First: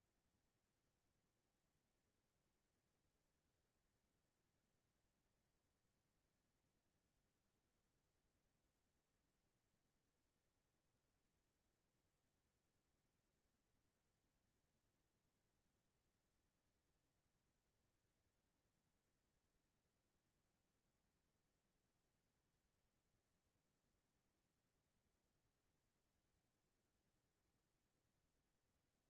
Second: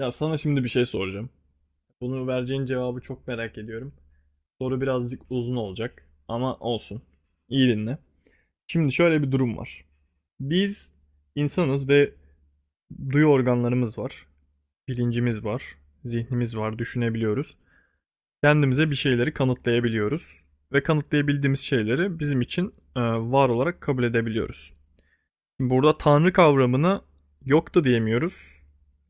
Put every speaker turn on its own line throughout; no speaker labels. Ya sana şimdi bir şey soracağım. Bunu vereceğin cevabı çok merak ediyorum. Soru birazcık uzun olacak ama olsun. İyi dinle. Şimdi şöyle bir durum var. Biz insanız ve duyu organlarımız var, bilincimiz var, zihnimiz var, düşünebiliyoruz. Kendimize bir şeyleri kanıtlayabiliyoruz ve kanıtlayabildiğimiz şeyleri bizim için var olarak kabul edebiliyoruz. Şimdi burada tanrı kavramını yok da diyemiyoruz,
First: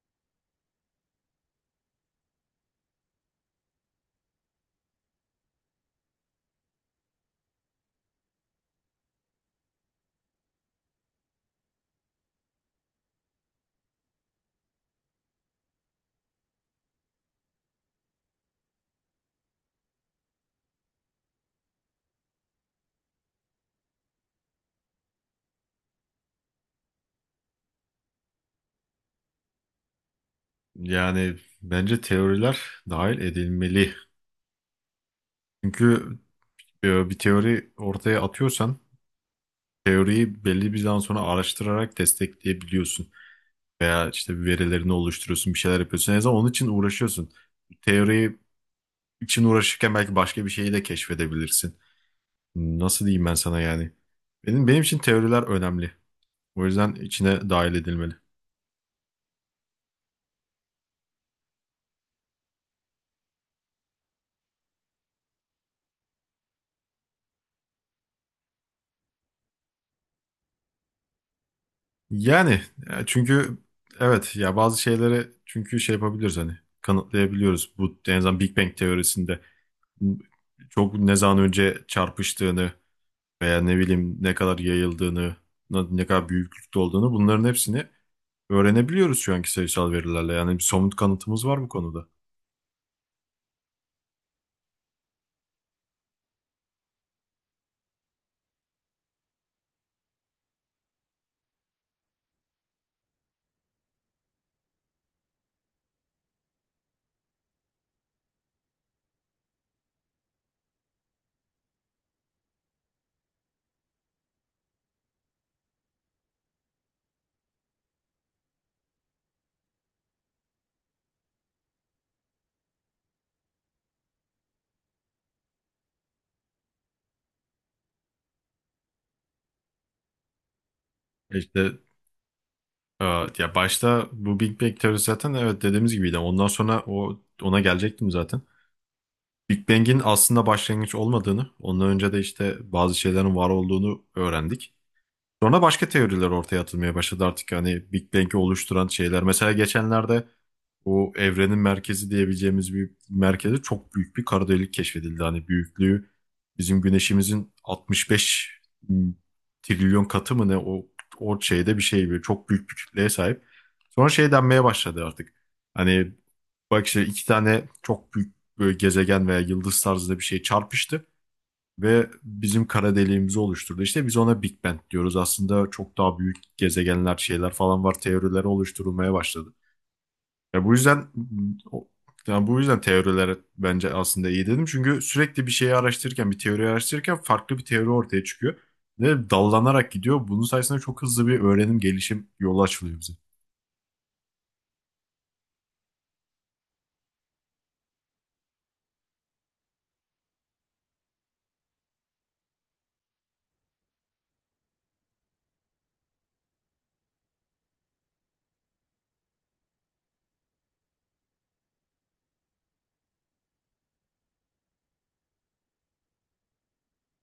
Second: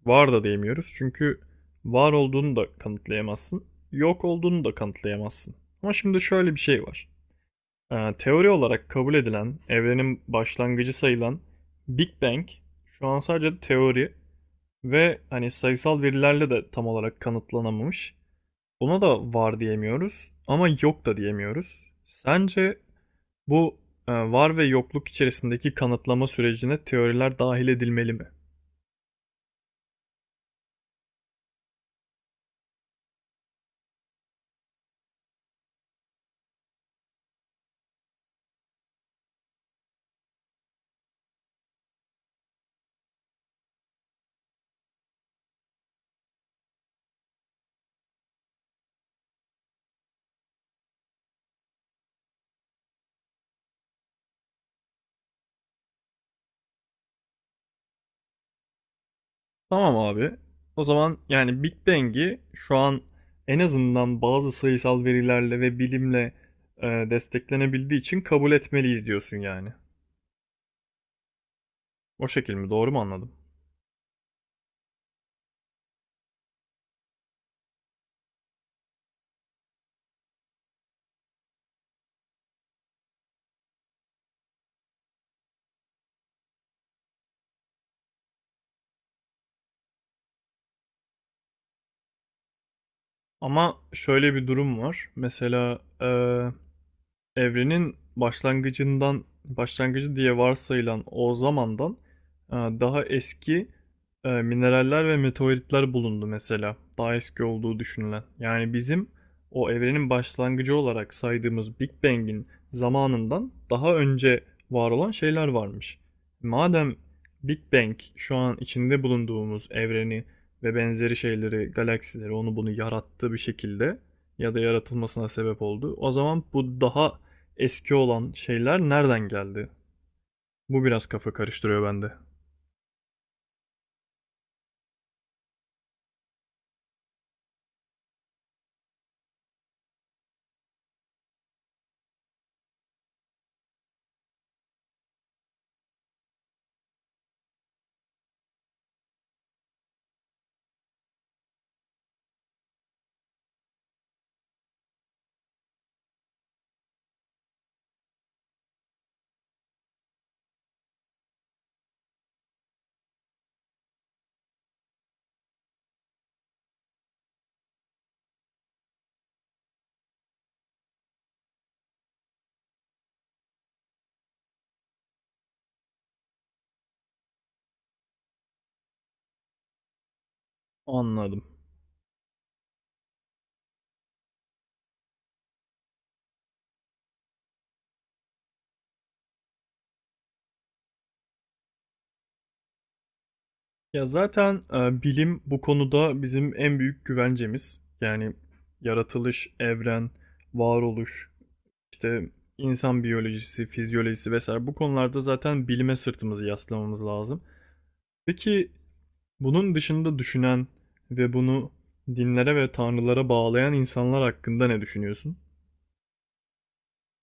var da diyemiyoruz. Çünkü var olduğunu da kanıtlayamazsın, yok olduğunu da kanıtlayamazsın. Ama şimdi şöyle bir şey var. Teori olarak kabul edilen, evrenin başlangıcı sayılan Big Bang şu an sadece teori ve hani sayısal verilerle de tam olarak kanıtlanamamış. Buna da var diyemiyoruz ama yok da diyemiyoruz. Sence bu var ve yokluk içerisindeki kanıtlama sürecine teoriler dahil edilmeli mi?
Yani bence teoriler dahil edilmeli. Çünkü bir teori ortaya atıyorsan teoriyi belli bir zaman sonra araştırarak destekleyebiliyorsun. Veya işte bir verilerini oluşturuyorsun, bir şeyler yapıyorsun. En azından onun için uğraşıyorsun. Teori için uğraşırken belki başka bir şeyi de keşfedebilirsin. Nasıl diyeyim ben sana yani? Benim için teoriler önemli. O yüzden içine dahil edilmeli.
Tamam abi. O zaman yani Big Bang'i şu an en azından bazı sayısal verilerle ve bilimle desteklenebildiği için kabul etmeliyiz diyorsun yani. O
Yani
şekil mi? Doğru mu anladım?
çünkü evet ya bazı şeyleri çünkü şey yapabiliriz hani kanıtlayabiliyoruz. Bu en azından Big Bang teorisinde m- çok ne zaman önce çarpıştığını veya ne bileyim ne kadar yayıldığını, ne kadar büyüklükte olduğunu bunların hepsini öğrenebiliyoruz şu anki sayısal verilerle. Yani bir somut kanıtımız var bu konuda.
Ama şöyle bir durum var. Mesela evrenin başlangıcından başlangıcı diye varsayılan o zamandan daha eski mineraller ve meteoritler bulundu mesela. Daha eski olduğu düşünülen. Yani bizim o evrenin başlangıcı olarak saydığımız Big Bang'in zamanından daha önce var olan şeyler varmış. Madem Big Bang şu an içinde bulunduğumuz evreni ve benzeri şeyleri, galaksileri onu bunu yarattı bir şekilde ya da yaratılmasına sebep oldu. O zaman bu daha eski olan şeyler nereden geldi? Bu biraz kafa
İşte
karıştırıyor bende.
e, ya başta bu Big Bang teorisi zaten evet dediğimiz gibiydi. Ondan sonra ona gelecektim zaten. Big Bang'in aslında başlangıç olmadığını, ondan önce de işte bazı şeylerin var olduğunu öğrendik. Sonra başka teoriler ortaya atılmaya başladı artık hani Big Bang'i oluşturan şeyler. Mesela geçenlerde o evrenin merkezi diyebileceğimiz bir merkeze çok büyük bir kara delik keşfedildi. Hani büyüklüğü bizim güneşimizin 65 trilyon katı mı ne o şeyde bir şey böyle çok büyük bir kütleye sahip. Sonra şey denmeye başladı artık. Hani bak işte iki tane çok büyük böyle gezegen veya yıldız tarzında bir şey çarpıştı ve bizim kara deliğimizi oluşturdu. İşte biz ona Big Bang diyoruz. Aslında çok daha büyük gezegenler, şeyler falan var. Teorileri oluşturulmaya başladı. Ya bu yüzden
Anladım.
o- yani bu yüzden teoriler bence aslında iyi dedim. Çünkü sürekli bir şeyi araştırırken, bir teori araştırırken farklı bir teori ortaya çıkıyor. Ve dallanarak gidiyor. Bunun sayesinde çok hızlı bir öğrenim, gelişim yolu açılıyor bize.
Ya zaten bilim bu konuda bizim en büyük güvencemiz. Yani yaratılış, evren, varoluş, işte insan biyolojisi, fizyolojisi vesaire bu konularda zaten bilime sırtımızı yaslamamız lazım. Peki bunun dışında düşünen ve bunu dinlere ve tanrılara bağlayan insanlar hakkında ne düşünüyorsun?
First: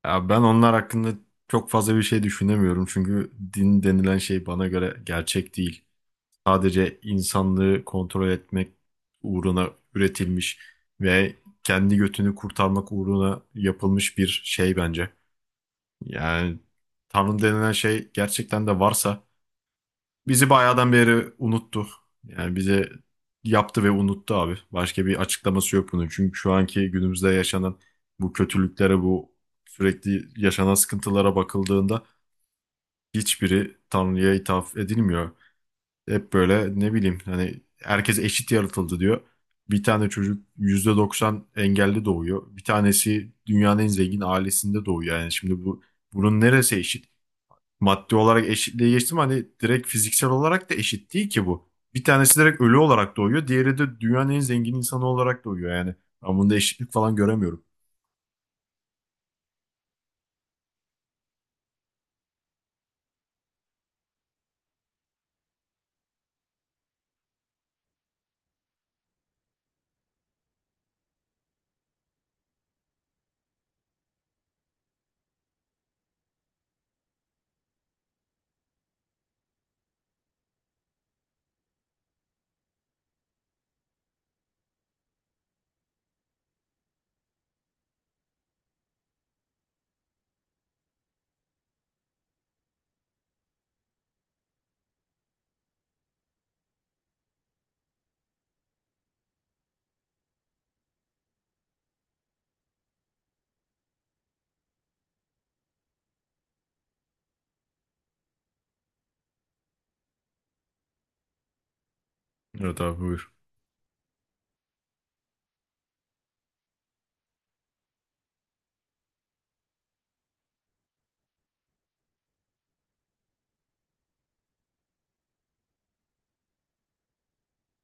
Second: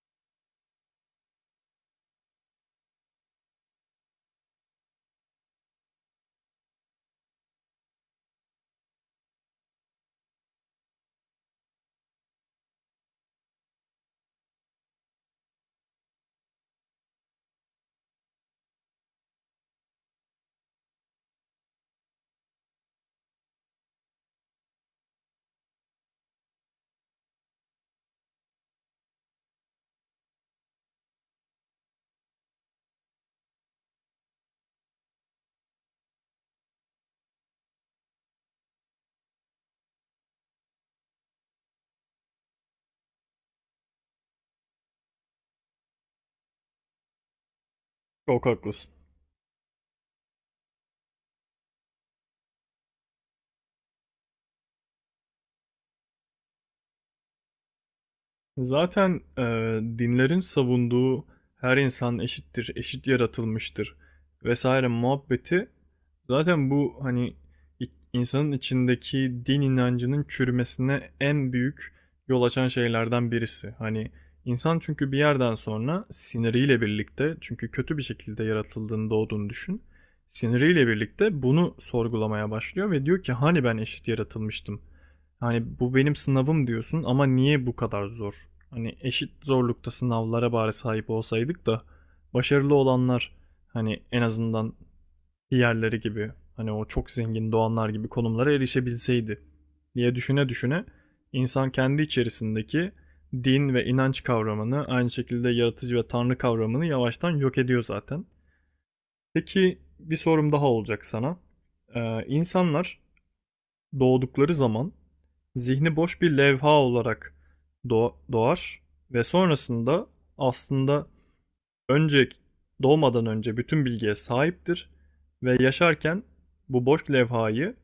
Ya ben onlar hakkında çok fazla bir şey düşünemiyorum. Çünkü din denilen şey bana göre gerçek değil. Sadece insanlığı kontrol etmek uğruna üretilmiş ve kendi götünü kurtarmak uğruna yapılmış bir şey bence. Yani Tanrı denilen şey gerçekten de varsa bizi bayağıdan beri unuttu. Yani bize yaptı ve unuttu abi. Başka bir açıklaması yok bunun. Çünkü şu anki günümüzde yaşanan bu kötülüklere, bu sürekli yaşanan sıkıntılara bakıldığında hiçbiri Tanrı'ya ithaf edilmiyor. Hep böyle ne bileyim hani herkes eşit yaratıldı diyor. Bir tane çocuk %90 engelli doğuyor. Bir tanesi dünyanın en zengin ailesinde doğuyor. Yani şimdi bu bunun neresi eşit? Maddi olarak
Çok
eşitliğe
haklısın.
geçtim hani direkt fiziksel olarak da eşit değil ki bu. Bir tanesi direkt ölü olarak doğuyor. Diğeri de dünyanın en zengin insanı olarak doğuyor yani. Ben bunda eşitlik falan göremiyorum.
Zaten dinlerin savunduğu her insan eşittir, eşit yaratılmıştır vesaire muhabbeti zaten bu hani insanın içindeki din inancının çürümesine en büyük yol açan şeylerden birisi. Hani insan çünkü bir yerden sonra siniriyle birlikte çünkü kötü bir şekilde yaratıldığını doğduğunu düşün. Siniriyle birlikte bunu sorgulamaya başlıyor ve diyor ki hani ben eşit yaratılmıştım. Hani bu benim sınavım diyorsun ama niye bu kadar zor? Hani eşit zorlukta sınavlara bari sahip olsaydık da başarılı olanlar hani en azından diğerleri gibi hani o çok zengin doğanlar gibi konumlara erişebilseydi diye düşüne düşüne insan kendi içerisindeki din ve inanç kavramını aynı şekilde yaratıcı ve tanrı kavramını yavaştan yok ediyor zaten. Peki bir sorum daha olacak sana.
Evet
İnsanlar
abi buyur.
doğdukları zaman zihni boş bir levha olarak doğar ve sonrasında aslında önce doğmadan önce bütün bilgiye sahiptir ve yaşarken bu boş levhayı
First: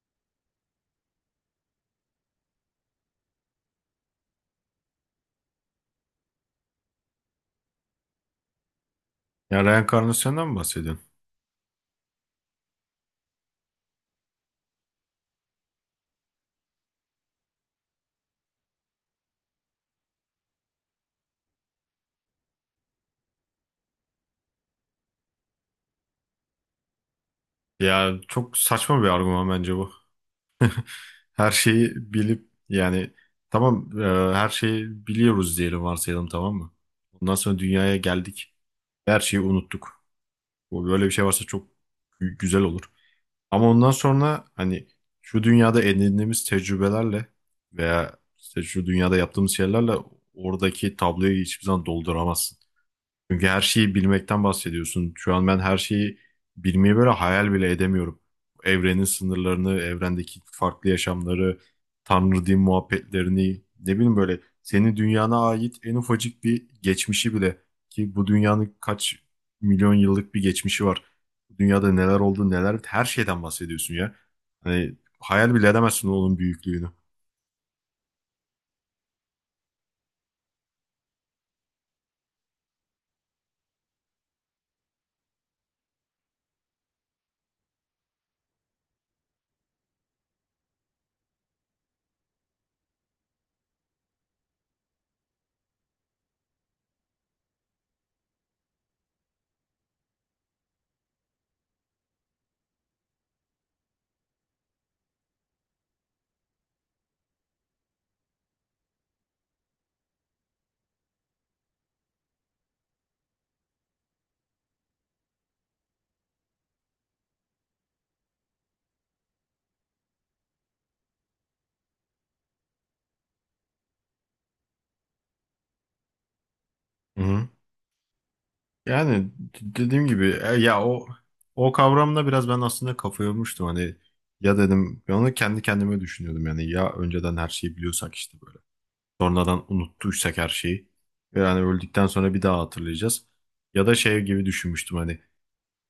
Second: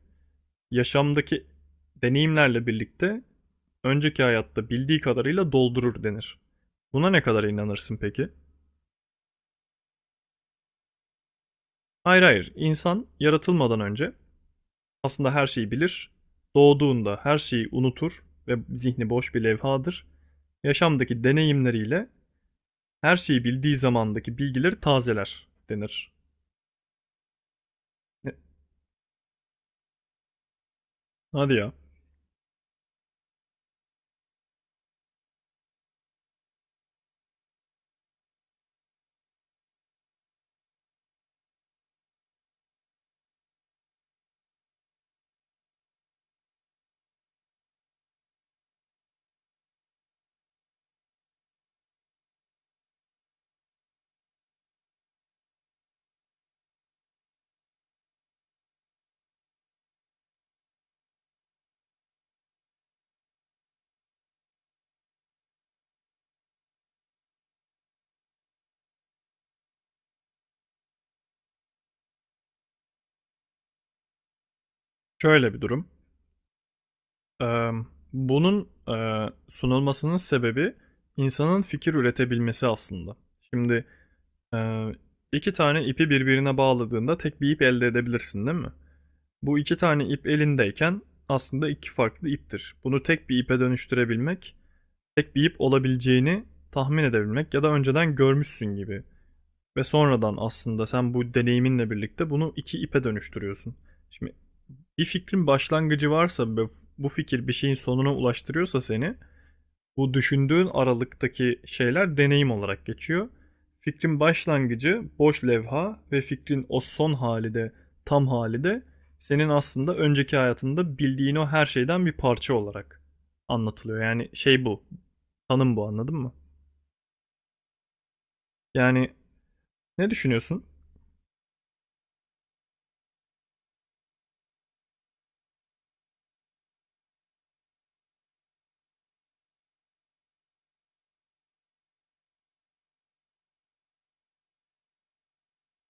yaşamdaki deneyimlerle birlikte önceki hayatta bildiği kadarıyla doldurur denir. Buna ne kadar inanırsın peki?
Ya reenkarnasyondan mı bahsediyorsun?
Hayır hayır, insan yaratılmadan önce aslında her şeyi bilir. Doğduğunda her şeyi unutur ve zihni boş bir levhadır. Yaşamdaki deneyimleriyle her şeyi bildiği zamandaki bilgileri tazeler denir.
Ya
E,
çok saçma bir argüman bence bu. Her
Hadi ya.
şeyi bilip yani tamam her şeyi biliyoruz diyelim varsayalım tamam mı? Ondan sonra dünyaya geldik. Her şeyi unuttuk. Bu böyle bir şey varsa çok güzel olur. Ama ondan sonra hani şu dünyada edindiğimiz tecrübelerle veya işte şu dünyada yaptığımız şeylerle oradaki tabloyu hiçbir zaman dolduramazsın. Çünkü her şeyi bilmekten bahsediyorsun. Şu an ben her şeyi bilmeyi böyle hayal bile edemiyorum. Evrenin sınırlarını, evrendeki farklı yaşamları, Tanrı din muhabbetlerini, ne bileyim böyle senin dünyana ait en ufacık bir geçmişi bile ki bu dünyanın kaç milyon yıllık bir geçmişi var. Bu dünyada neler oldu, neler her şeyden bahsediyorsun ya. Hani
Şöyle
hayal
bir
bile
durum.
edemezsin onun büyüklüğünü.
Ee, Bunun sunulmasının sebebi insanın fikir üretebilmesi aslında. Şimdi e, iki tane ipi birbirine bağladığında tek bir ip elde edebilirsin, değil mi? Bu iki tane ip elindeyken aslında iki farklı iptir. Bunu tek bir ipe dönüştürebilmek tek bir ip olabileceğini tahmin edebilmek ya da önceden görmüşsün gibi. Ve sonradan aslında sen bu deneyiminle birlikte bunu iki ipe dönüştürüyorsun. Şimdi bir fikrin başlangıcı varsa ve bu fikir bir şeyin sonuna ulaştırıyorsa seni bu düşündüğün aralıktaki şeyler deneyim olarak geçiyor. Fikrin başlangıcı boş levha ve fikrin o son hali de tam hali de senin aslında önceki hayatında bildiğin o her şeyden bir parça olarak anlatılıyor. Yani şey bu. Tanım bu anladın mı?
Hı hı.
Yani
Yani dediğim
ne
gibi
düşünüyorsun?
ya o kavramla biraz ben aslında kafa yormuştum hani ya dedim ben onu kendi kendime düşünüyordum yani ya önceden her şeyi biliyorsak işte böyle sonradan unuttuysak her şeyi yani öldükten sonra bir daha hatırlayacağız ya da şey gibi düşünmüştüm hani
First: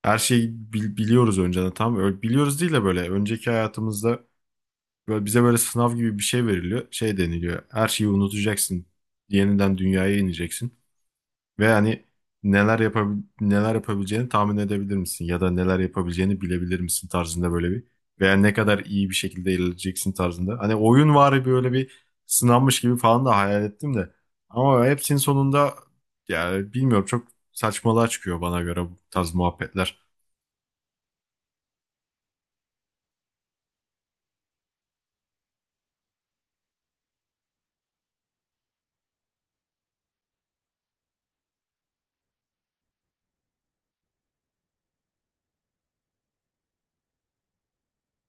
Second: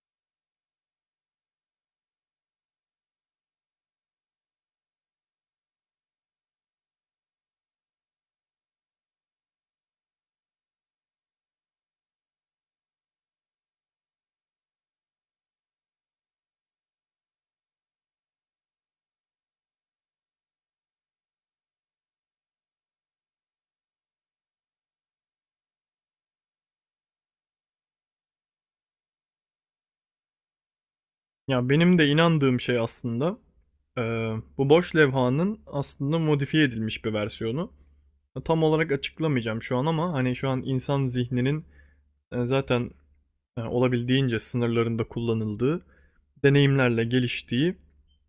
her şeyi biliyoruz önceden tamam öyle biliyoruz değil de böyle önceki hayatımızda böyle bize böyle sınav gibi bir şey veriliyor şey deniliyor her şeyi unutacaksın yeniden dünyaya ineceksin. Ve hani neler yapabileceğini tahmin edebilir misin? Ya da neler yapabileceğini bilebilir misin tarzında böyle bir veya ne kadar iyi bir şekilde ilerleyeceksin tarzında. Hani oyun var böyle bir sınanmış gibi falan da hayal ettim de. Ama hepsinin sonunda yani bilmiyorum çok saçmalığa çıkıyor bana göre bu tarz muhabbetler.
Ya benim de inandığım şey aslında e, bu boş levhanın aslında modifiye edilmiş bir versiyonu. Tam olarak açıklamayacağım şu an ama hani şu an insan zihninin zaten olabildiğince sınırlarında kullanıldığı, deneyimlerle geliştiği,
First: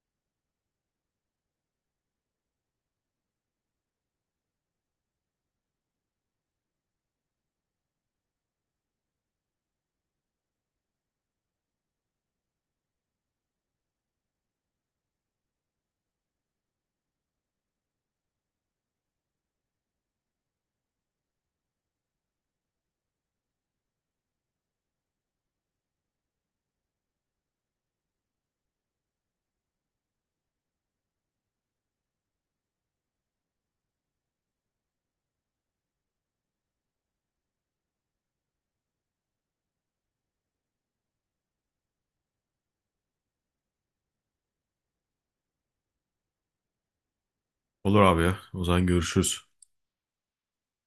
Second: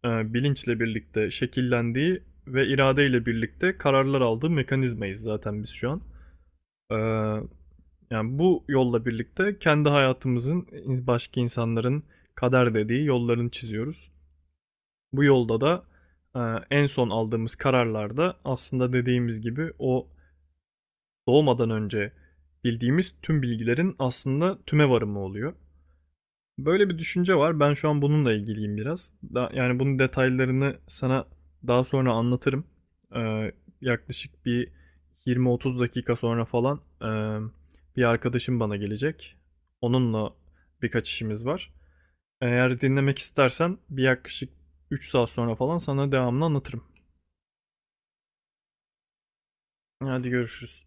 bilinçle birlikte şekillendiği ve iradeyle birlikte kararlar aldığı mekanizmayız zaten biz şu an. E, Yani bu yolla birlikte kendi hayatımızın başka insanların kader dediği yollarını çiziyoruz. Bu yolda da e, en son aldığımız kararlarda aslında dediğimiz gibi o doğmadan önce bildiğimiz tüm bilgilerin aslında tüme varımı oluyor. Böyle bir düşünce var. Ben şu an bununla ilgiliyim biraz. Da, yani bunun detaylarını sana daha sonra anlatırım. Ee, Yaklaşık bir 20-30 dakika sonra falan bir arkadaşım bana gelecek. Onunla birkaç işimiz var. Eğer dinlemek istersen bir yaklaşık 3 saat sonra falan sana devamını anlatırım.
Olur abi ya. O zaman görüşürüz.
Hadi görüşürüz.